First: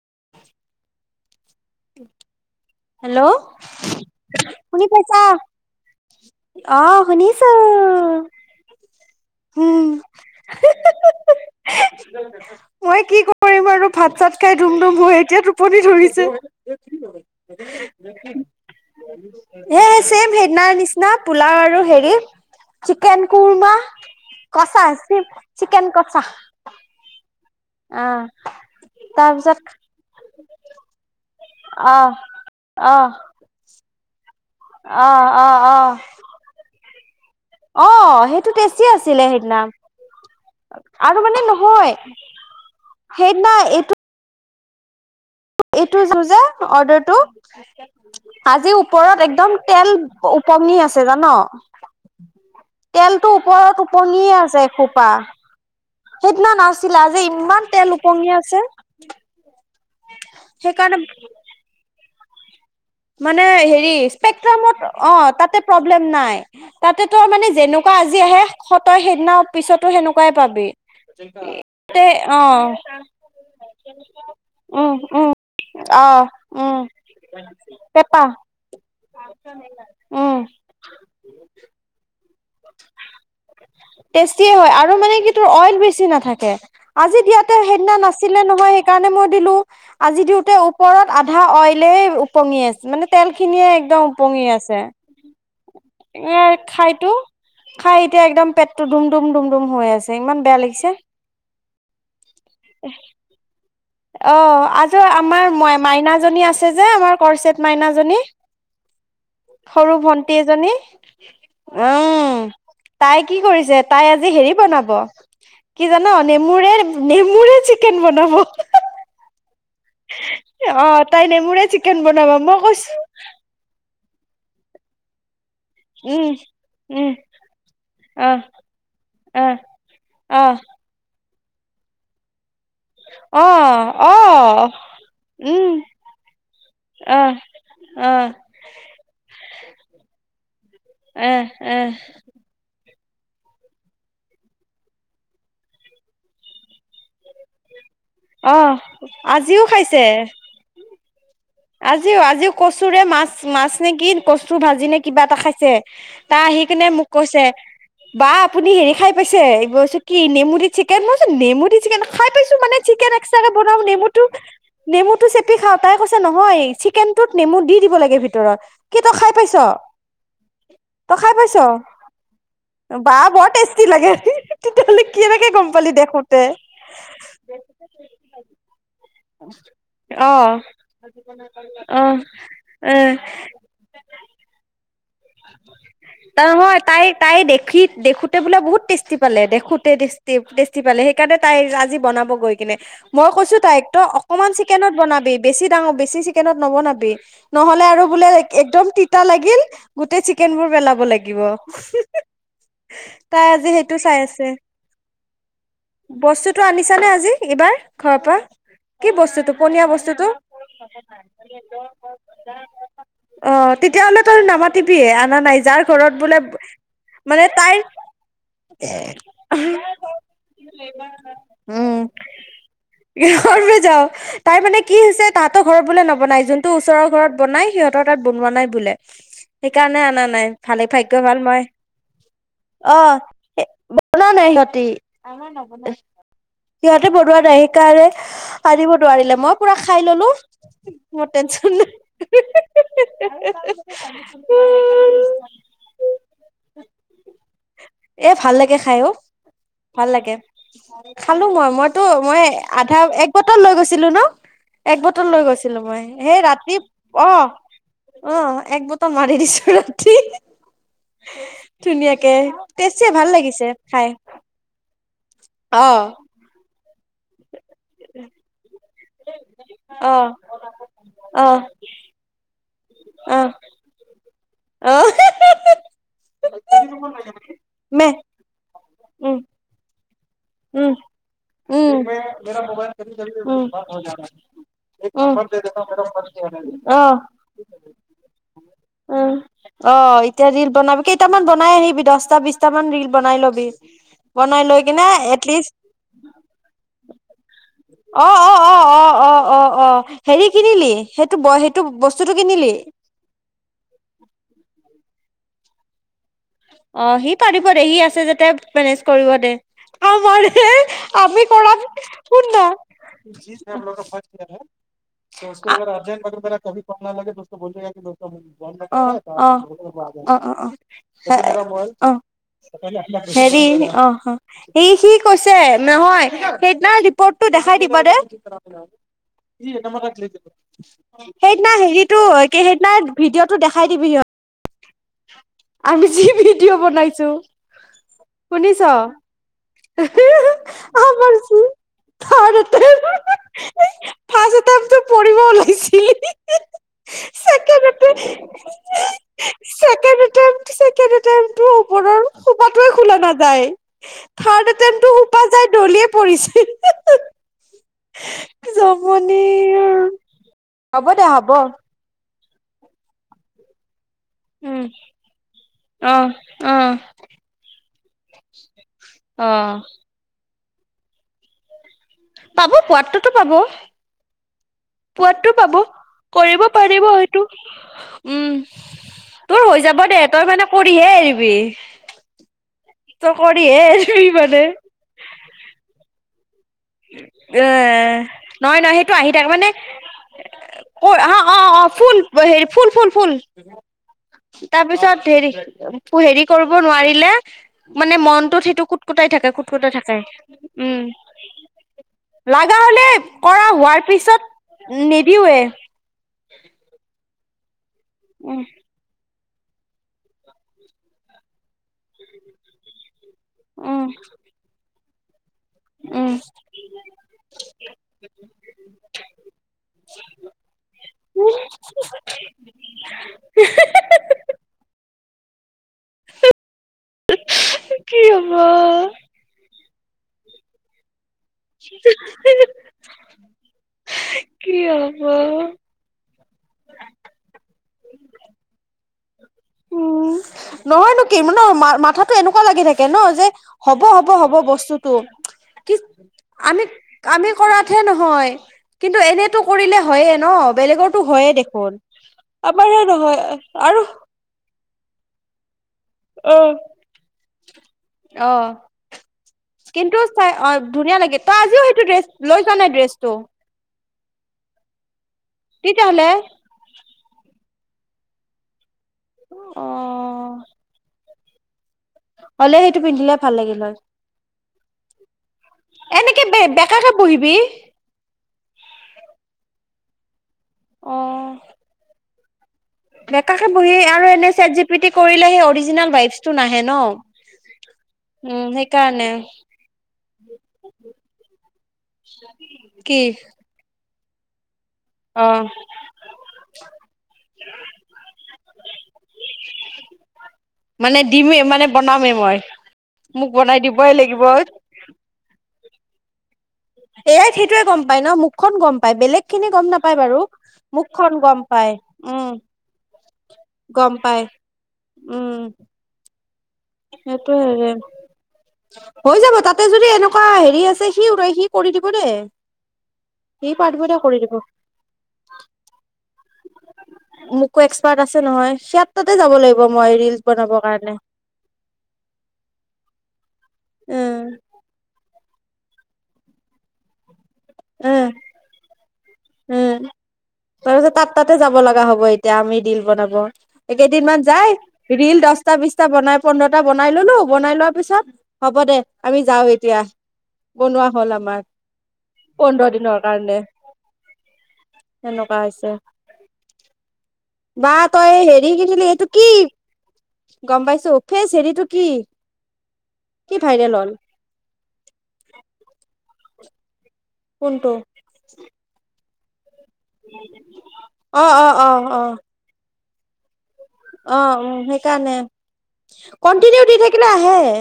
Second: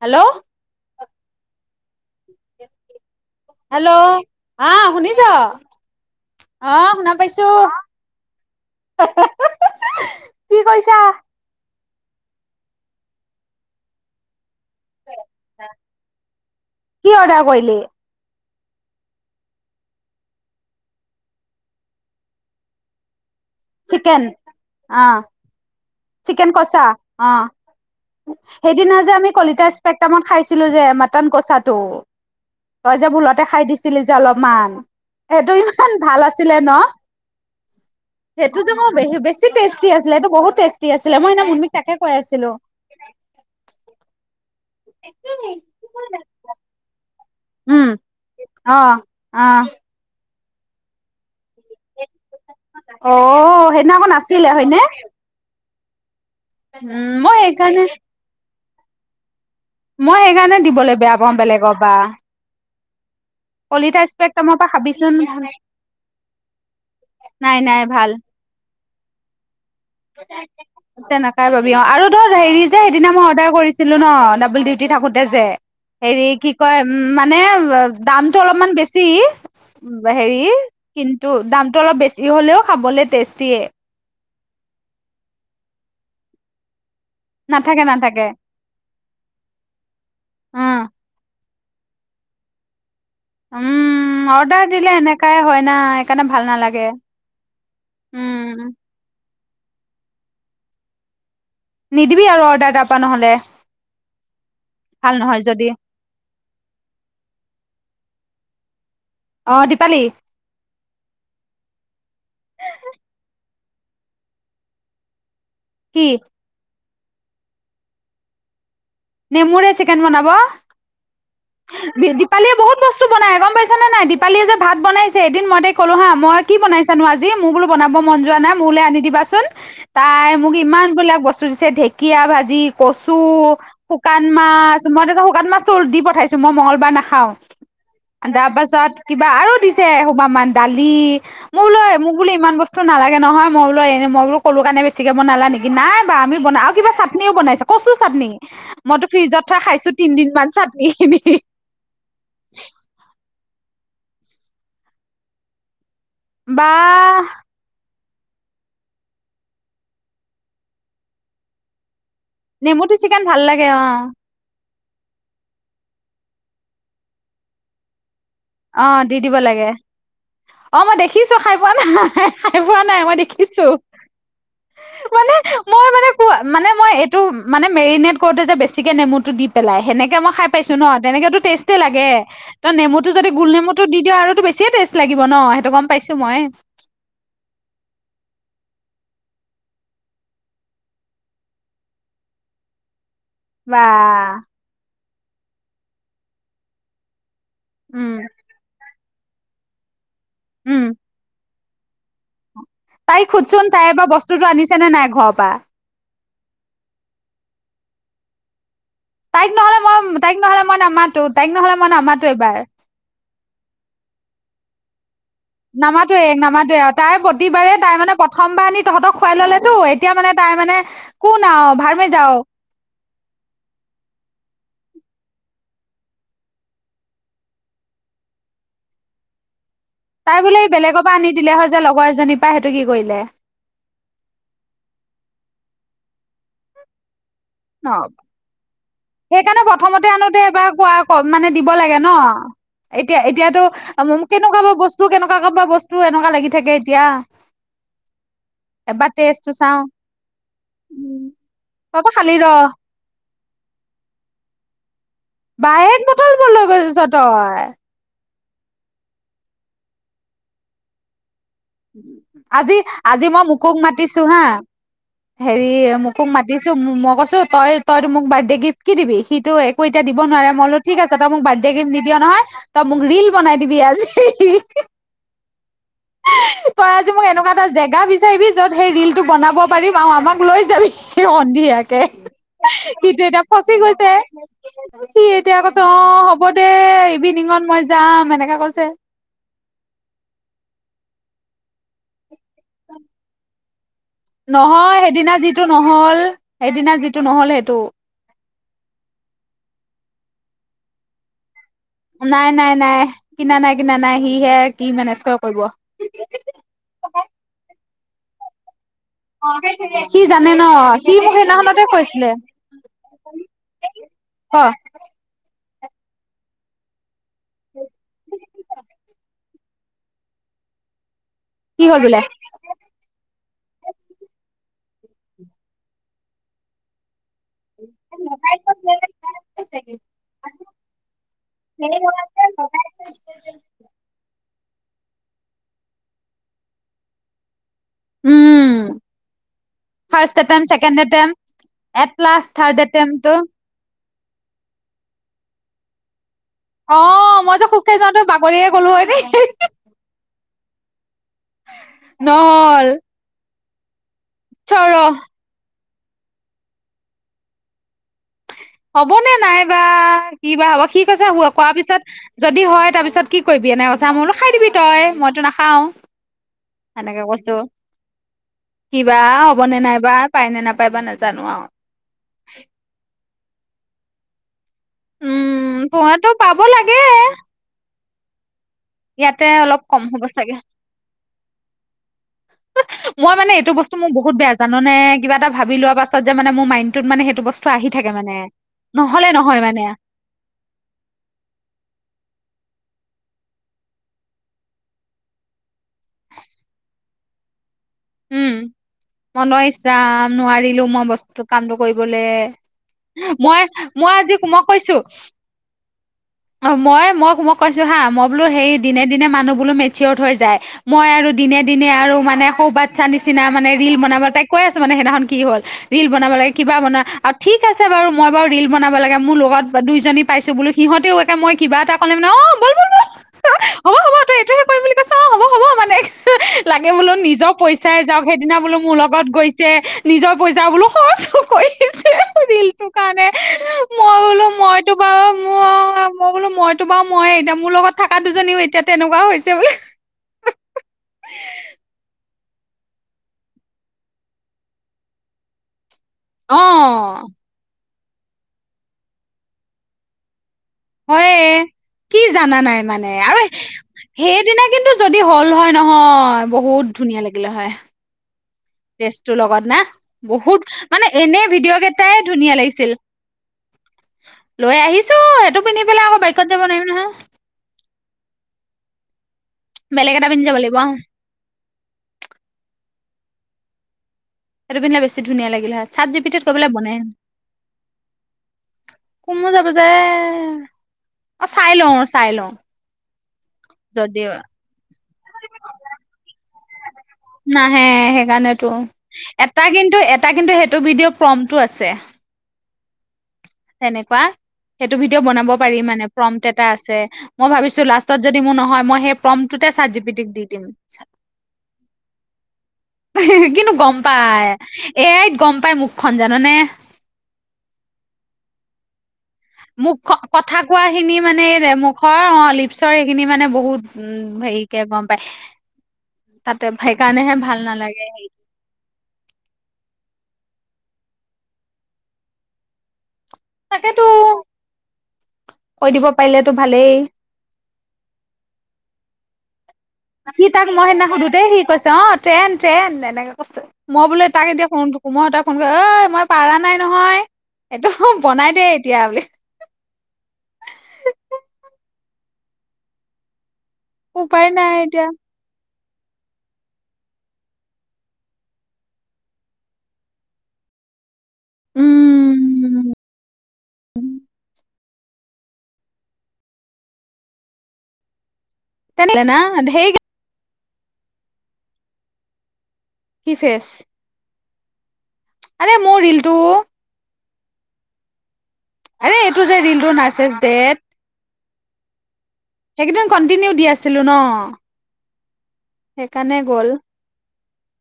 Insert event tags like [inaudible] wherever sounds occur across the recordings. Hello? Hello? Hello আহ শুনি শুনিছ পাইছা? অ' শুনা পাইছো শুনিছোঁ। উম। কি কৈছা হঁ-হঁ-হঁ-হঁ। মই কি কৰিম আৰু, ভাত-চাত খাই ধুম-ধুম হৈ এতিয়া টোপনি ধৰিছে। কি অৰ্ডাৰ কৰিলি? এ- চেম সেইদিনাৰ নিচিনা। পোলাও আৰু হেৰি চিকেন। কুৰমা, চিকেন কচা, অ চি- চিকেন ক চিকেন কচা। অ'। আহ সেইদিনা যে আমি তাৰপিছত কলিতা স্পেক্টামত খাইছিলোঁ যে মাটন কচাটো, আহ তই যে আহ ভুলতে খাই দিছিলি যে অলপ মান। আহ সেইটো আহ ইমান আহ ভাল আছিলে ন'? অ' সেইটো যে টেষ্টি মোৰ আছিলে বেছি সেইদিনা। টেষ্টি আছিলে এইটো বহুত টেষ্টি আছিলে আৰু মই মানে সেইদিনা মুনমিক তাকে নহয়, কৈ আছিলো সেইদিনা এইটো [unintelligible] এইটো যে অৰ্ডাৰটো উম আজি অ ওপৰত অ একদম তেল উপঙি আছে, জান'? অ তেলটো ওপৰত সেইদিনা আকৌ ওপঙিয়ে নাছিলে আছে, হয়নে এসোপা। সেইদিনা নাছিল উম আজি মই ইমান সেইকাৰণে তেল ওপঙি আছে আ [inaudible] মই সেইকাৰণে দিবলৈ বেয়া পাওঁ বেলেগৰ বা মানে হেৰি স্পেক্ট্ৰামৰ পৰা স্পেকট্ৰামত খাবিচোন অ তাতে প্ৰব্লেম নাই তাতে তো মানে নাই নাই যেনকা ভাল আজি আহে সত তই সেইদিনাও তেনেকাই পাবি অ তে আৰু ধ হেৰি যে অ' সেইদিনা মই অৰ্ডাৰ কৰিছিলো ন ডাবল ডিউটি উম, থাকোতে উম, যে হেৰি কি কয় উম মানে পেপা দামটো অলপ মান বেছি উম, হেৰি কিন্তু দামটো অলপ বেছি ই হ'লেও খাবলে টেষ্টিয়ে টেষ্টিয়ে হয় আৰু মানে কি তোৰ অইল বেছি নাথাকে আজি দিয়াতে নাথাকে সেইদিনা নাথাকে নাছিলে নহয় সেইকাৰণে মই দিলো আজি দিওঁতে উম ওপৰত আধা অইল প্লে উপঙি আছে মানে তেল খিনিয়ে একদম উম উপঙি অৰ্ডাৰ আছে দিলে এনেকাই হয় না সেইকাৰণে ভাল এ নালাগে খাইতো খাই এতিয়া উম একদম পেটটো ধুম ডুম ডুম ডুম হৈ আছে ইমান বেয়া লাগিছে নিদিবি আৰু অৰ্ডাৰ তা পা নহ'লে অ আজ ভাল নহয় আমাৰ যদি মা মাইনাজনি আছে যে আমাৰ কেচেত মা মাইনাজনি অ সৰু দীপালি ভন্টি এজনী উম তাই কি কৰিছে তাই আজি হেৰি বনাব কি জান নেমুৰে নেমুৰে চিকেন বনাব নেমুৰে চিকেন বনাব অ তাই নেমুৰে চিকেন দি বনাব দিপালীয়ে মই বহুত কৈছো বস্তু বনাই গম পাইছা নে নাই দীপ দিপালীয়ে যে ভাত বনাইছে এদিন মই তাইক কলো হা উম মই কি বনাই চা নো উম আজি মোৰ বোলো বনাব মন যোৱা আহ নাই মোলে আনি দিবাচোন আহ তাই মোক আহ ইমান বিলাক বস্তু বস্তু দিছে ঢেকীয়া ভাজি কচু অ অ শুকান মাছ মই তা--ছত শুকান মাছ উম দি পঠাইছো মই মঙ্গলবাৰ নাখাও আহ আহ তা পাছত কিবা আৰু দিছে বা মান দালি আহ মই বোলো আহ মোক বোলো ইমান বস্তু তো নালাগে নহয় মই বোলো এনে মই বোলো কলো কাণে বেছিকে বনালা নিকি নাই বা আমি বনা আৰু কিবা চাটনিও বনাইছে কচো চাটনি অহ মইতো ফ্ৰিজত থোৱা আজিও খাইছো খাইছে তিন দিন মান চাটনি খিনি। আজিও আজিও কচুৰে মাছ। মাছ নে কি কচু ভাজি নে কিবা এটা খাইছে, আহি কিনে মোক বা কৈছে। বা আপুনি হেৰি খাই পাইছে এই কি নেমু চিকেন মই কৈছোঁ নেমু চিকেন। খাই পাইছো মানে নেমুটো চেন চিকেন ভাল এক্সট্ৰাকে লাগে অ বনাও নেমুটো। নেমুটো চেপ খাওঁ তাই কৈছে। নহয় চিকেনটোত নেমু দি দিব লাগে ভিত। অ', দি দিব লাগে অ', মই তই দেখিছো খাই পাইছ পোৱা নাই খাই পোৱা নাই বা মই বৰ দেখিছো টেষ্টি লাগে তেতিয়াহ'লে মানে কেনেকে গম মই পালি দে মানে সোতে মানে মই এইটো মানে মেৰিনেট কৰোতে যে বেছিকে নেমু দি পেলাই সেনেকে মই অ খাই পাইছো ন টেষ্টি অ লাগে ত নেমুত এ যদি গোলনেমুতো দিয় আৰু বেছিয় টে তাৰ নহয় তাই তাই দেখি দেখোতে বোলে বহুত -টেষ্টি পালে দেখোঁতে টেষ্ট টেষ্টি পালে সেইকাৰণে তাই আজি বনাব গৈ কিনে। মই কৈছোঁ বা তাইক তই অকণমান চিকেনত বনাবী। বেছি বেছি ডাঙৰ বেছি চিকেনত ন বনাবি। নহ'লে আৰু উম বোলে একদম তিতা লাগিল। গোটেই চিকেন বোৰ উম পেলাব লাগিব। [unintelligible] তাইক সুধচোন আজি তাই সেইটো এব চাই আছে বস্তুটো আনিছেনে নাই ঘৰৰ পৰা। তো আনিছা নে আজি এইবাৰ ঘৰৰ পৰা, কি তাইক বস্তুটো নহলে পনীয়া মই বস্তুটো তাইক নহলে মই নামাতো তাইক নহলে মই নামাতো এবাৰ অঁ। তেতিয়াহ'লে তই নামাত তিবিয়ে। নামাতোৱে নামাতোৱয়ে তাই মানে প্ৰতিবাৰে তাইৰ তাই মানে প্ৰথমবাৰ আনি তহঁতক খুৱাই ললেতো এতিয়া মানে তাই মানে কোন আৰু ভাৰ উম মে যাওঁ। ঘৰলৈ যাওঁ তাই মানে কি হৈছে তাতো ঘৰত বোলে নবনাই যোনটো ওচৰৰ ঘৰত বনাই সিহঁতৰ তাত বনোৱা নাই বোলে। সেইকাৰণে অনা তাই নাই বোলে ভালে বেলেগৰ ভাগ্য পৰা আনি ভাল দিলে মই হয় যে লগৰ এজনীৰ পৰা সেইটো কি অ', কৰিলে বনা নাই সিহতি [inaudible] সিহঁতে ন পৰুোৱাৰ। হাৰিব নোৱাৰিলে মই সেইকাৰণে পুৰা খাই প্ৰথমতে ললো আনোতে এবাৰ কোৱা মোৰ মানে দিব টেনচন নাই। লাগে ন কেনেকুৱ বস্তু কেনেকুৱা বস্তু এনেকুৱা লাগি থাকে এতিয়া এ ভাল লাগে খাই এবাৰ অ টেষ্ট চাওঁ। [inaudible] ভাল লাগে খালো মই মইতো মই আধা এক বটল লৈ গৈছিলো ন? এক বটল লৈ বা গৈছিলো মই এক বটল সেই বোৰ লৈ ৰাতি গৈছ অঁ। তই অ', এক বটল মাৰি দিছো ৰাতি। ধুনীয়াকে আজি টেষ্টি ভাল -আজি মই লাগিছে মোকুক খাই মাতিছো হা হেৰি অ মোকুক মাতিছো ম কৈছো তই তই ত মোক বাদ্য ডেগি [unintelligible] কি দিবি সিটো একো এতিয়া অ দিব নোৱাৰে মই ঠিক আছে তই মোক বাৰ্থডে অ গিফ্ট নিদিয় নহয়। তই মোক ৰিল বনাই দিবি আজি অ [inaudible] তই আজি মোক এনেকুৱা এটা জেগা মে বিচাৰিবি য'ত উম বনাব পাৰিম আৰু আমাক তোক লৈ যাবি উম উম সন্ধিয়াকে সিটো এতিয়া উম ফচি গৈছে সি এতিয়া কৈছে অ হব দে অ ইভিনিঙত মই যাম এনেকা কৈছে উ অ এতিয়া ৰিল বনাবি কেইটামান বনাই আহিবি দহটা বিছটা মান ৰিল বনাই লবি বনাই লৈ নহয় কিনে সেইদিনা যি যিটো এটলিষ্ট নহ'ল সেইদিনা যিটো নহ'ল সেইটো অ অ অ অ অ অ হেৰি কিনিলি সেইটো বয় সটো নাই নাই নাই কিনা নাই কিনা নাই সিহে কি মেনেজ কৰে কৰিব অ সি পাৰিব দে সি যাতে ৰেষ্ট কৰিব দে সি আমাৰ জানে ন হে সি মোক আমি কৰা সেইদিনাখনতে কৈছিলে সোন না ক অ অ অহ অহ অ কি হ'ল বোলে হেৰি অ অ সি সি কৈছে নহয় সেইদিনা পত দেখাই দিব দে সেইদিনা হেৰিতটো সেইদিনা ভিডিঅ' টো দেখাই দিবি সিহত [inaudible] আমি যি ভিডিঅ' বনাইছো উম শুনিছ ফাৰ্ষ্ট এটেম্প ছেকেণ্ড এটেম্প আমাৰ কি এট লাষ্ট তাৰ থাৰ্ড এটেম্পটো তাতে ফাষ্ট এটেমটো পৰিব ওলাইছিলি অ মই যে খোজ ছেকেণ্ড কাঢ়ি এটেম্প যাওঁতে বাগৰিয়ে গলো হয় দেই ছেকেণ্ড এটেম্প ছেকেণ্ড এটেমটো ওপৰৰ সোপাটো নহল খোলা নাযায় তাই থাড চ ৰ এটেমটো সোপা যায় দলিপ পৰিছে হ'বনে জমনি নাইবা বা হ'ব সি কৈছে দে হ'ব খোৱাৰ পিছত যদি হয় তাৰপিছত কি কৰিবি এনে কৈছা মই বোলো খাই দিবি উম তই মইতো নাখাও, অ অ সেনেকে কৈছো। কি বা অ হ'বনে নাইবা পাই নে নাপ- পাইবা নাজানো আও পাব পোৱাটোত টো পাব। পোৱাটো পাব উম তহতো পাব কৰিব লাগে পাৰিব সেইটো। উম ইয়াতে তোৰ অলপ হৈ যাব কম দে হ'ব তই চাগে। মানে কৰিহে এৰিবি তই মই মানে এইটো কৰিহে বস্তু মোক এৰিবি বহুত বেয়া মানে জাননে, কিবা এটা ভাবি লোৱা পাছ- ছত যে মোৰ মাইণ্ড এ নহয় নহয় সেইটো নহ'লে আহি থাকে নহয় মানে ক অ অ অ ফুল হেৰি ফুল ফুল ফুল তাৰপিছত হেৰি হেৰি কৰিব নোৱাৰিলে। মানে উম মনটোত সেইটো কুটকুটাই থাকে মনৰ ইচ কুটকুটাই থাকে, ৰাম নোৱাৰিলো উম। মই বস্তু কামটো কৰিবলে লাগা হলে মই কৰা হোৱাৰ মই আজি পিছত মই কৈছো নিদিওৱে মই। মক মক কৈছ হা মই বোলো উম সেই দিনে দিনে মানুহবো- বো মেচিয়ত হৈ যায় মই আৰু দিনে দিনে আৰু মানে সৌবাত। চানিছ চিনা মানে ৰিল উম বনাব তাই কৈ আছে মানে সেই দিনাখন। কি হ'ল? ৰিল বনাব উম লাগে কিবা বনা আৰু ঠিক আছে বাৰু মই বাৰু ৰিল বনাব লাগে মোৰ লগত দুইজনী পাইছো বোলো সিহতেও একে মই কিবা এটা কলে মানে অ বল হ'ব হব তই এইটোহে কৰিম বুলি কৈছ অ হব। হ'ব লাগে বোলো নিজক পইচাই কি যাওক সেইদিনা বোলো মোৰ লগত গৈছে। নিজৰ পইচা বোলো খৰছ হ'ব। কৈছে হব ৰিলটো কাৰণে মই বোলো কি মইতো হ'ব বাৰু ম মই বোলো মইতো বাৰু মই এতিয়া মোৰ লগত। থকা দুজনীও এতিয়া তেনেকুৱা হৈছে বোলো উম নহয়নো কি মা মাথ- কথাটো এনেকুৱা লাগি থাকে ন যে হ'ব হ'ব হ'ব বস্তুতটো। কি অ আমি আমি কৰাত। নহয় কিন্তু এনেতটো কৰিলে হয়য়ে ন। বেলেগতো হয়ে হয় দেখোন। কি জানা নাই আমাৰহে মানে নহয় আৰু আৰু সেইদিনা কিন্তু যদি হ'ল হয় নহয় অ বহুত ধুনীয়া লাগিলে হয়। অ ড্ৰেছটো লগত না? কিন্তু চাই বহুত অ মানে ধুনীয়া লাগে এনে তই ভিডিঅ' আজিও সেইটো কেইটাই ড্ৰেছ ধুনীয়া লৈ যোৱা নাই লাগিছিল। ড্ৰেছটো লৈ আহিছো। টো পিন্ধি পেলাই আকৌ তেতিয়াহ'লে বাইকত যাব নোৱাৰিম নহয়। অ বেলেগ এটা পিন্ধ যাব লাগিব আও। হলে সেইটো পিন্ধিলে ভাল লাগিল হয়। সেইটো পিন্ধিলে বেছি ধুনীয়া লাগিলে হয়। চাত জি পি তিত এনেকে কৈ বে পেলাই বনে। বেকাকে বহিবি কমো যাব যে। অঁ অ চাই লওঁ চাই লওঁ। বেকাকে বহি যদি আৰু এনে ছেট জী কৰিলে সেই অৰিজনেল ভাইবছ টো নাহে ন। নাহে উম সেইকাৰণেতটো। সেইকাৰণে এটা কিন্তু এটা কিন্তু সেইটো ভিডিঅ' কমটো আছে। কি? তেনেকুৱা সেইটো ভিডিঅ' অ বনাব পাৰি মানে ফ্ৰণ্ট এটা আছে। মই ভাবিছো লাষ্টত যদি মোৰ নহয় মই সেই প্ৰমটটোতে চাতজিপিতি ক দি দিম। মানে দিমেই মানে বনামেই মই মোক [unintelligible] কিন্তু বনাই গম দিবই পাই লাগিব। এয়াইত গম গম পাই ম মুখখন জাননে। এয়াই ত সেইটোৱে গম পায় ন। মুখখন গম পাই। বেলেগ খিনি গম মুখ নাপায় বাৰু। কথা কোৱা খিনি মুখখন মানে গম এই পায় মুখৰ অ উম লিপচৰ সখিনি মানে বহুত গম উম পায় হেৰিকে গম পায় সেইটোয়েৰে হৈ যাব তাতে যদি কেনেকুৱা হেৰি আছে সি উৰাই সি কৰি দিব দে। সি তাকেতো পাৰ্থিব দ কৰি দিব। কৈ দিব পাৰিলেতো ভালেই মোকো এক্সপাৰ্ট আছে নহয় হেইয়ত তাতে যাব লাগিব। মই ৰিলচ সি তাক বনাবৰ মই সেইদিনা কাৰণে সুধোতেই সি কৈছ অ ট্ৰেইন ট্ৰেইন এনেকে কৈছ। মই বোলে উম তাক এতিয়া ফোন মইহতে ফোন কৰি ঐ মই পাৰা নাই নহয়। এইটো উম বনাই দে। এতিয়া বোলে উম। তাৰপিছত তাৰ তাতে যাব লগা হ'ব এতিয়া আমি দিল বনাব। একেইদিনমান উপায় যায় নাই এতিয়া দুদিন দছ পচটা বিছটা বনাই পোন্ধৰটা বনাই ললো। বনাই লোৱাৰ পিছত হ'ব দে আমি যাও এতিয়া। বনোৱা হ'ল আমাৰ উম পোন্ধৰ দিনৰ কাৰণে। এনেকুৱা হৈছে। বাহ ত সেই দে গছিলে তেনেহলে এইটো না কি? ধেই গম পাইছো উফে হেৰিটো কি? কি ভাইৰেল হল? আৰে মোৰ ৰিলটো অ। কোনটো? এইটো যে ৰীল অঁ অঁ অঁ আহ কণ্টিনিউ দি আছে। অঁ, উম সেইকাৰণে। সেইকাৰণে গ'ল কণ্টিনিউ দি থাকিলে আহি সেয়ে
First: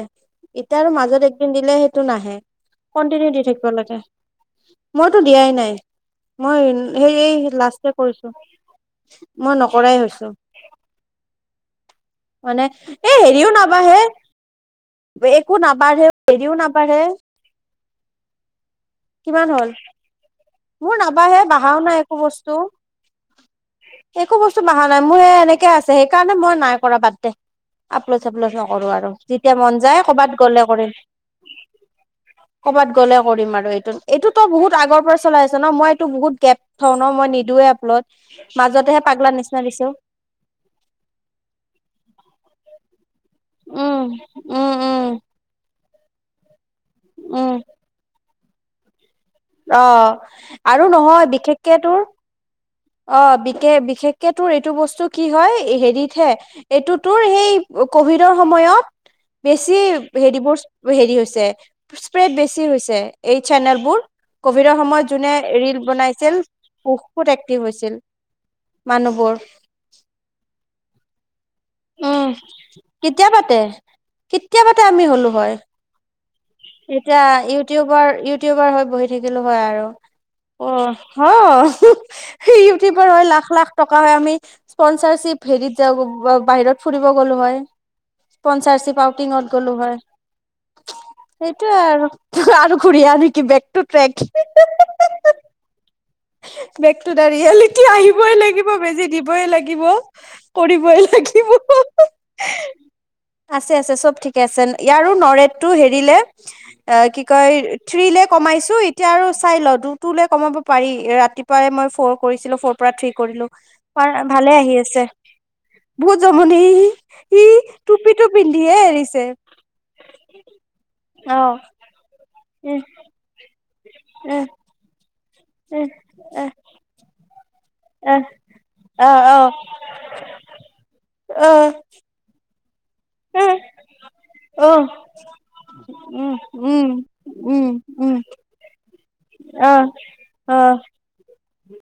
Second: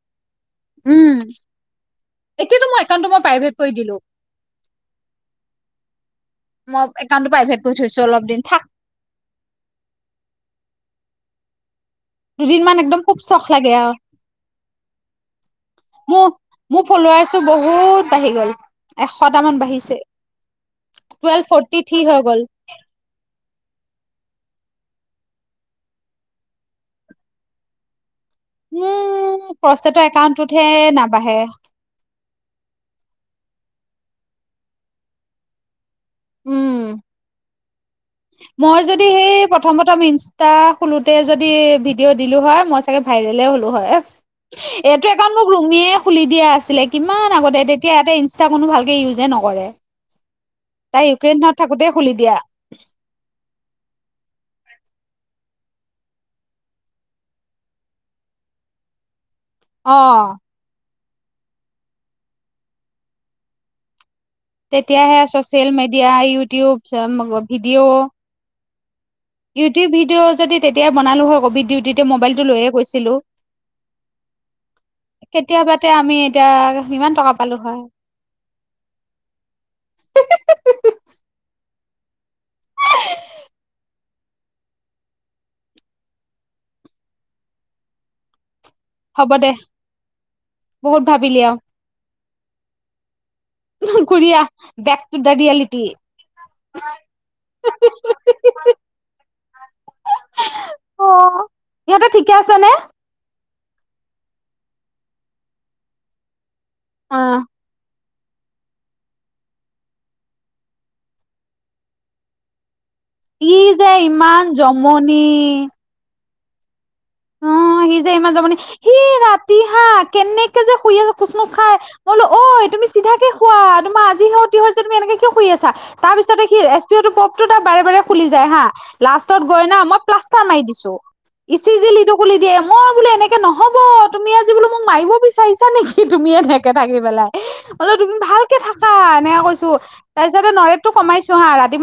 এতিয়া আৰু উম মাজত একদিন দিলে সেইটো নাহে। এতিয়াতো মই একাউণ্টটো মই কন্টিনিউ দি প্ৰাইভেট থাকব কৰি দিলো লাগে। মইতো দিয়াই নাই। মই একাউণ্টটো সেই প্ৰাইভেট কৰি লাষ্টে থৈছো অলপ কৰিছো। দিন থাক মই নকৰাই হৈছো। মানে দুদিনমান একদম এ খুব চখ হেৰিও লাগে আৰু নাবাঢ়ে। একো নাবাঢ়ে মোৰ হেৰিও মোৰ নাবাঢ়ে। ফলোৱাৰ্চো বহুত বাঢ়ি গল। কিমান এশটামান হ'ল বাঢ়িছে। মোৰ নাবাঢ়ে। টুৱেল্ভ বঢ়াও ফৰ্টি নাই থ্ৰী একো হৈ গ'ল বস্তু। একো বস্তু বঢ়া নাই। মোৰ এনেকৈ আছে। সেইকাৰণে মই নাই কৰা বাদ দে। পলচা প্লচা কৰো আৰু যেতিয়া মোৰ মন যায় প্ৰচেতৰ কৰ'বাত গ'লে একাউণ্টটোতহে কৰিম। নাবাঢ়ে কৰবাত গ'লে কৰিম আৰু। এইটোতো বহুত আগৰ পৰা চলাই আছে ন? মই এইটো বহুত গেপ থওঁ উম ন মই নিদোৱে আপলোড মই মাজতেহে যদি পাগলা সেই নিচিনা প্ৰথম দিছো প্ৰথম ইনষ্টা খুলোতে যদি ভিডিঅ' দিলো হয়, মই চাগে ভাইৰেলে হলো হয়। উম উম এইটো উম একাউণ্ট মোক ৰুমিয়ে খুলি দিয়া আছে। ছিলে কিমান আগতে তেতিয়া এটা ই কোনো ভালকে ইউজ অঁ আৰু আৰু নহয় ইউক্ৰেইনত বিশেষকে থাকোতে তোৰ খুলি দিয়া অঁ বিশ বিশেষকে তোৰ এইটো বচতো কি হয় হেৰিতহে এইটো তোৰ সেই কভিডৰ সময়ত বেছি অ হেৰি বছ হেৰি হৈছে স্প্ৰেড বেছি হৈছে এই চেনেলবোৰ কভিডৰ সময়ত তেতিয়াহে যোনে চচিয়েল ৰিল মিডিয়া বনাইছিল ইউটিউব বহুত এক্টিভ হৈছিল ভিডিঅ' মানুহবোৰ ইউটিউব ভিডিঅ' যদি তেতিয়া বনালো হ কভি উম কেতিয়া পাতে কেতিয়া বাতে আমি হলো হয় কেতিয়াবাতে আমি এতিয়া কিমান এতিয়া টকা পালো হয়। ইউটিউবাৰ ইউটিউবাৰ হয় বহিত থাকিলো হয় আৰু অঁ হম ইউটিউবৰ হয় লাখ লাখ টকা হয় আমি স্পনচাৰশিপ হেৰি যাব বা বাহিৰত ফুৰিব গ'লো হয় পঞ্চাশিপ হ'ব দে আউটিঙত গ'লো হয় বহুত ভাবিলি আও সেইটোৱে আৰু আৰু ঘূৰি আহ কি বেক টু ট্ৰেক ঘূৰি আহ back to the reality. Back to the reality আহিবই লাগিব বেজি দিবই লাগিব কৰিবই অ, লাগিব ইহঁতে ঠিকে আছে নে? আছে আছে চব ঠিকে আছে ইয়াৰো নৰেটটো হেৰিলে অ কি কয় থ্ৰী লেখ কমাইছো এতিয়া আৰু চাই ল দুটোলে কমাব পাৰি ৰাতিপুৱাই মই ফ'ৰ কৰিছিলো ফ'ৰ পৰা থ্ৰী কৰিলো ই যে ইমান ভালে আহি আছে জমনি বহুত জমনি ই অ সি যে টুপিটো ইমান যাব নি পিন্ধিয়ে সি এৰিছে ৰাতি হা কেনেকে যে শুই আছ অ খোচমচ খাই মই বলো ঐ তুমি উ চিধাকে হোৱা তোমা আজিহে উ অতি হৈছে তুমি এনেকে শুই আছা অ', তাৰ পিছত সি এছ পি অো বাৰে বাৰে খুলি যায় হা লাষ্টত গৈ না মই প্লাষ্টাৰ মাৰি দিছো ই চি জি লিভ খুলি দিয়ে মই বোলো এনেকে নহব তুমি আজি বোলো মোক উম, মাৰিব বিচাৰিছা নেকি তুমিয়ে এনেকে উম, থাকি পেলাই উম, অলপ তুমি উম, ভালকে থাক এনেকে কৈছো অ', তাৰপিছতে অ'। নৰেতটো কমাইছো হা ৰাতি